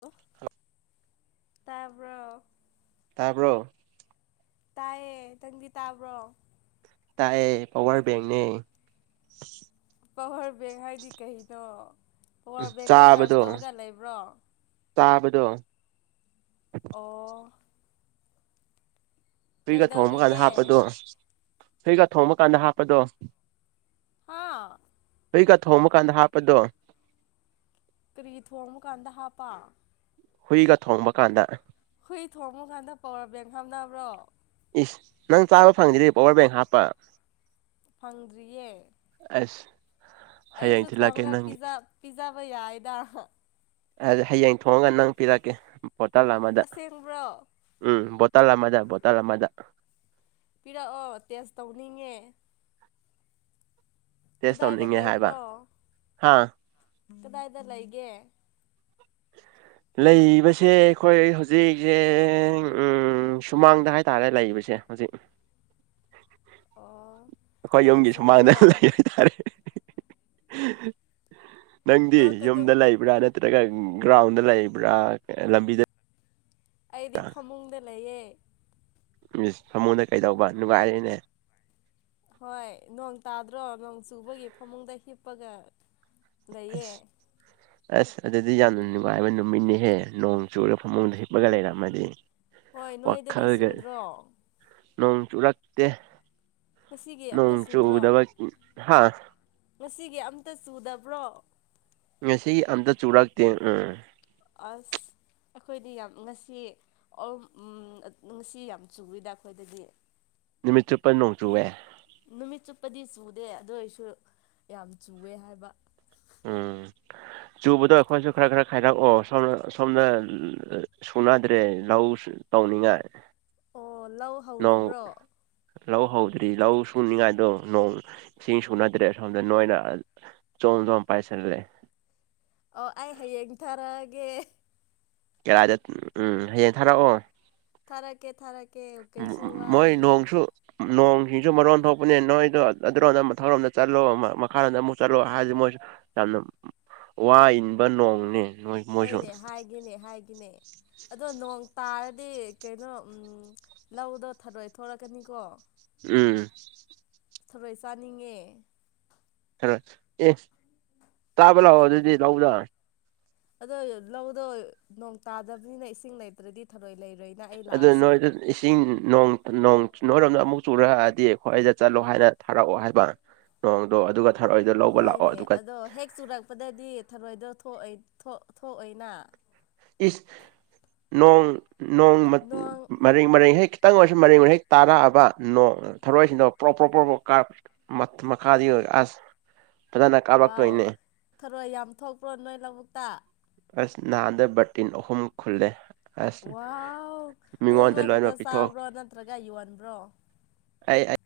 ꯂꯣ ꯇꯥꯕ꯭ꯔꯣ꯫ ꯇꯥꯕ꯭ꯔꯣ ꯇꯥꯏꯌꯦ ꯅꯪꯗꯤ ꯇꯥꯕ꯭ꯔꯣ ꯇꯥꯏꯌꯦ ꯄꯋꯥꯔ ꯕꯦꯡꯅꯦ ꯄꯋꯥꯔ ꯕꯦꯡ ꯍꯥꯏꯗꯤ ꯀꯩꯅꯣ ꯄꯋꯥꯔ ꯕꯦꯡꯗ ꯆꯥꯔꯖ ꯇꯧꯔꯒ ꯂꯩꯕ꯭ꯔꯣ ꯇꯥꯕꯗꯣ ꯑꯣ ꯐ꯭ꯔꯤꯒ ꯊꯣꯡꯕꯀꯥꯟꯗ ꯍꯥꯞꯄꯗꯣ ꯀꯩꯗꯧꯔꯤꯒꯦ ꯐ꯭ꯔꯤꯒ ꯊꯣꯡꯕ ꯀꯥꯟꯗ ꯍꯥꯞꯄꯗꯣ ꯍꯥꯥ [unintelligible] ꯊꯣꯡꯕ ꯀꯥꯟꯗ ꯍꯥꯞꯄꯗꯣ ꯀꯔꯤ ꯊꯣꯡꯕ ꯀꯥꯟꯗ ꯍꯥꯞꯄ ꯍꯨꯏꯒ ꯊꯣꯡꯕ ꯀꯥꯟꯗ ꯍꯨꯏ ꯊꯣꯡꯕꯀꯥꯟꯗ ꯄꯋꯥꯔ ꯕꯦꯡ ꯍꯥꯞꯅꯕ꯭ꯔꯣ ꯏꯁ ꯅꯪ ꯆꯥꯕ ꯐꯪꯗꯗꯤ ꯄꯋꯥꯔ ꯕꯦꯡ ꯍꯥꯞꯄ ꯐꯪꯗ꯭ꯔꯤꯌꯦ ꯑꯁ ꯍꯌꯦꯡ ꯑꯩꯁꯨ ꯊꯤꯜꯂꯛꯀꯦ ꯊꯣꯡꯒ ꯅꯪꯒꯤ ꯄꯤꯖ ꯄꯤꯖꯕ ꯌꯥꯏꯗ ꯑꯗ ꯍꯌꯦꯡ ꯊꯣꯡꯉꯒ ꯅꯪ ꯄꯤꯔꯛꯀꯦ ꯕꯣꯇꯜ ꯑꯃꯗ ꯑꯁꯦꯡꯕ꯭ꯔꯣ ꯎꯝ ꯕꯣꯇꯜ ꯑꯃꯗ ꯕꯣꯇꯜ ꯑꯃꯗ ꯄꯤꯔꯛꯑꯣ ꯇꯦꯁ ꯇꯧꯅꯤꯡꯉꯦ ꯇꯦꯁ ꯀꯗꯥꯏꯗ ꯇꯧꯅꯤꯡꯉꯦ ꯍꯥꯏꯕ ꯂꯩꯕ꯭ꯔꯣ ꯍꯥ ꯀꯗꯥꯏꯗ ꯂꯩꯒꯦ [inaudible] ꯂꯩꯕꯁꯦ ꯑꯩꯈꯣꯏ ꯍꯧꯖꯤꯛꯁꯦ ꯎꯝ ꯁꯨꯃꯥꯡꯗ ꯍꯥꯏꯇꯥꯔꯦ ꯂꯩꯕꯁꯦ ꯍꯧꯖꯤꯛ ꯑꯣ ꯑꯩꯈꯣꯏ ꯅꯣꯡ ꯌꯨꯝꯒꯤ ꯁꯨꯃꯥꯡꯗ ꯆꯨꯗ꯭ꯔꯣ ꯂꯩ ꯍꯥꯏꯇꯥꯔꯦ ꯅꯪꯗꯤ ꯅꯣꯛꯀꯅꯨ ꯌꯨꯝꯗ ꯂꯩꯕ꯭ꯔꯥ ꯅꯠꯇ꯭ꯔꯒ ꯒ꯭ꯔꯥꯎꯟꯗ ꯂꯩꯕ꯭ꯔꯥ ꯂꯝꯕꯤꯗ ꯑꯩꯗꯤ ꯐꯃꯨꯡꯗ ꯂꯩꯌꯦ ꯏꯁ ꯐꯃꯨꯡꯗ ꯀꯩꯗꯧꯕ ꯅꯨꯡꯉꯥꯏꯔ‌ꯦꯅꯦ ꯍꯣꯏ ꯅꯣꯡ ꯇꯥꯗ꯭ꯔꯣ ꯅꯣꯡ ꯆꯨꯕꯒꯤ ꯐꯃꯨꯡꯗ ꯍꯤꯞꯄꯒ ꯂꯩꯌꯦ ꯑꯁ [inaudible] ꯑꯁ ꯑꯗꯨꯗꯤ ꯌꯥꯝꯅ ꯅꯨꯡꯉꯥꯏꯕ ꯅꯨꯃꯤꯠꯅꯤꯍꯦ ꯅꯣꯡ ꯆꯨꯔꯒ ꯐꯃꯨꯡꯗ ꯍꯤꯞꯄꯒ ꯂꯩꯔꯝꯃꯗꯤ ꯍꯣꯏ ꯅꯣꯏꯗꯗꯤ ꯋꯥꯈꯜꯒ ꯆꯨꯗ꯭ꯔꯣ ꯅꯣꯡ ꯆꯨꯔꯛꯇꯦ ꯉꯁꯤꯒꯤ ꯅꯣꯡ ꯑꯝꯇ ꯆꯨꯗ꯭ꯔꯣ ꯆꯨꯗꯕ ꯍꯥꯥ ꯉꯁꯤꯒꯤ ꯑꯝꯇ ꯆꯨꯗꯕ꯭ꯔꯣ ꯉꯁꯤ ꯑꯝꯇ ꯆꯨꯔꯛꯇꯦ ꯎꯝ ꯑꯁ ꯑꯩꯈꯣꯏꯗꯤ ꯌꯥꯝ ꯉꯁꯤ ꯑꯣꯝ ꯎꯝ ꯉꯁꯤ ꯌꯥꯝ ꯆꯨꯌꯦꯗ ꯑꯩꯈꯣꯏꯗꯗꯤ ꯅꯨꯃꯤꯠ ꯆꯨꯞꯄ ꯅꯣꯡꯆꯨꯑꯦ ꯅꯨꯃꯤꯠ ꯆꯨꯞꯄꯗꯤ ꯆꯨꯗꯦ ꯑꯗꯨ ꯑꯣꯏꯔꯁꯨ ꯌꯥꯝ ꯆꯨꯋꯦ ꯍꯥꯏꯕ ꯎꯝ [unintelligible] ꯆꯨꯕꯗꯣ ꯑꯩꯈꯣꯏꯁꯨ ꯈꯔ ꯈꯔ ꯈꯥꯏꯗꯛꯑꯣ ꯁꯣꯝꯅ ꯁꯣꯝꯅ ꯁꯣꯟꯅꯗ꯭ꯔꯦ ꯂꯧ ꯇꯥꯎꯅꯤꯡꯉꯥꯏ ꯑꯣ ꯂꯧ ꯍꯧꯔꯕ꯭ꯔꯣ ꯂꯧ ꯍꯧꯗ꯭ꯔꯤ ꯂꯧ ꯁꯨꯅꯤꯡꯉꯥꯏꯗꯣ ꯅꯣꯡ ꯏꯁꯤꯡ ꯁꯨꯅꯗ꯭ꯔꯦ ꯑꯁꯣꯝꯗ ꯅꯣꯏꯅ ꯖꯣꯝ ꯖꯣꯝ ꯄꯥꯏꯁꯜꯂꯦ ꯑꯣ ꯑꯩ ꯍꯌꯦꯡ ꯊꯥꯔꯛꯑꯒꯦ ꯀꯔꯥꯏꯗꯥ ꯎꯝ ꯍꯌꯦꯡ ꯊꯥꯔꯛꯑꯣ ꯊꯥꯔꯛꯀꯦ ꯊꯥꯔꯛ ꯎꯝ ꯃꯣꯏ ꯅꯣꯡꯁꯨ ꯅꯣꯡ ꯁꯤꯡꯁꯨ ꯃꯔꯣꯟ ꯊꯣꯛꯄꯅꯦ ꯅꯣꯏꯗꯣ ꯑꯗꯨꯔꯣꯝꯗ ꯃꯊꯛꯔꯣꯝꯗ ꯆꯠꯂꯣ ꯑꯃ ꯃꯈꯥꯔꯣꯝꯗ ꯑꯃꯨꯛ ꯆꯠꯂꯣ ꯍꯥꯏꯔꯗꯤ ꯃꯣꯏꯁꯨ ꯌꯥꯝꯅ ꯋꯥ ꯏꯟꯕ ꯅꯣꯡꯅꯦ ꯅꯣꯏ ꯃꯣꯏꯁꯨ ꯍꯣꯏꯅꯦ ꯍꯥꯏꯒꯦꯅꯦ ꯍꯥꯏꯒꯦꯅꯦ ꯑꯗꯣ ꯅꯣꯡ ꯇꯥꯔꯗꯤ ꯀꯩꯅꯣ ꯎꯝ ꯂꯧꯗꯣ ꯊꯔꯣꯏ ꯊꯣꯔꯛꯀꯅꯤꯀꯣ ꯎꯝ꯫ ꯊꯔꯣꯏ ꯆꯥꯅꯤꯡꯉꯦ ꯊꯔꯣꯏ ꯑꯦ ꯆꯥꯕ ꯂꯥꯛꯑꯣ ꯑꯗꯨꯗꯤ ꯂꯧꯗ ꯑꯗꯣ ꯂꯧꯗꯣ ꯅꯣꯡ ꯇꯥꯗꯕꯅꯤꯅ ꯏꯁꯤꯡ ꯂꯩꯇ꯭ꯔꯗꯤ ꯊꯔꯣꯏ ꯂꯩꯔꯣꯏ ꯑꯗꯨ ꯅꯣꯏꯗꯨ ꯏꯁꯤꯡ ꯅꯣꯡ ꯅꯣꯡ ꯅꯣꯏꯔꯣꯝꯗ ꯑꯃꯨꯛ ꯆꯨꯔꯛꯑꯗꯤ ꯑꯩꯈꯣꯏꯗ ꯆꯠꯂꯣ ꯍꯥꯏꯔ ꯊꯥꯔꯛꯑꯣ ꯍꯥꯏꯕ ꯅꯣꯡꯗꯣ ꯑꯗꯨꯒ ꯊꯔꯣꯏꯗꯣ ꯂꯧꯕ ꯂꯥꯛꯑꯣ ꯍꯣꯏꯅꯦ ꯑꯗꯨꯒ ꯑꯗꯣ ꯍꯦꯛ ꯆꯨꯔꯛꯄꯗꯗꯤ ꯊꯔꯣꯏꯗꯣ ꯊꯣꯛꯑꯩ ꯊꯣꯛ ꯊꯣꯛꯑꯣꯏꯅꯥ ꯏꯁ ꯅꯣꯡ ꯅꯣꯡ ꯅꯣꯡ ꯃꯔꯩ ꯃꯔꯩ ꯍꯦꯛ ꯇꯪ ꯑꯣꯏꯁꯨ ꯃꯔꯤꯛ ꯃꯔꯩ ꯍꯦꯛ ꯇꯥꯔꯛꯑꯕ ꯅꯣꯡ ꯊꯔꯣꯏꯁꯤꯡꯗꯣ ꯄ꯭ꯔꯣꯛ ꯄ꯭ꯔꯣꯛ ꯄ꯭ꯔꯣꯛ ꯄ꯭ꯔꯣꯛ ꯀꯥꯔ ꯃꯠ ꯃꯈꯥꯗꯤ ꯌꯦꯡꯑꫭ ꯑꯁ ꯐꯖꯅ ꯋꯥꯎ ꯀꯥꯞꯂꯛꯇꯣꯏꯅꯦ ꯊꯔꯣꯏ ꯌꯥꯝ ꯊꯣꯛꯄꯔꯣ ꯅꯣꯏ ꯂꯧꯕꯨꯛꯇꯥ ꯑꯁ ꯅꯍꯥꯟꯗ ꯕꯔꯇꯤꯟ ꯑꯍꯨꯝ ꯈꯨꯜꯂꯦ꯫ ꯑꯁ ꯋꯥꯎ ꯑꯗꯣ ꯃꯤꯉꯣꯟꯗ ꯅꯣꯏ ꯈꯛꯇ ꯂꯣꯏꯅꯃꯛ ꯄꯤꯊꯣꯛ ꯆꯥꯕ꯭ꯔꯣ ꯅꯠꯇ꯭ꯔꯒ ꯌꯣꯟꯕ꯭ꯔꯣ꯫ ꯑꯩ ꯑꯩ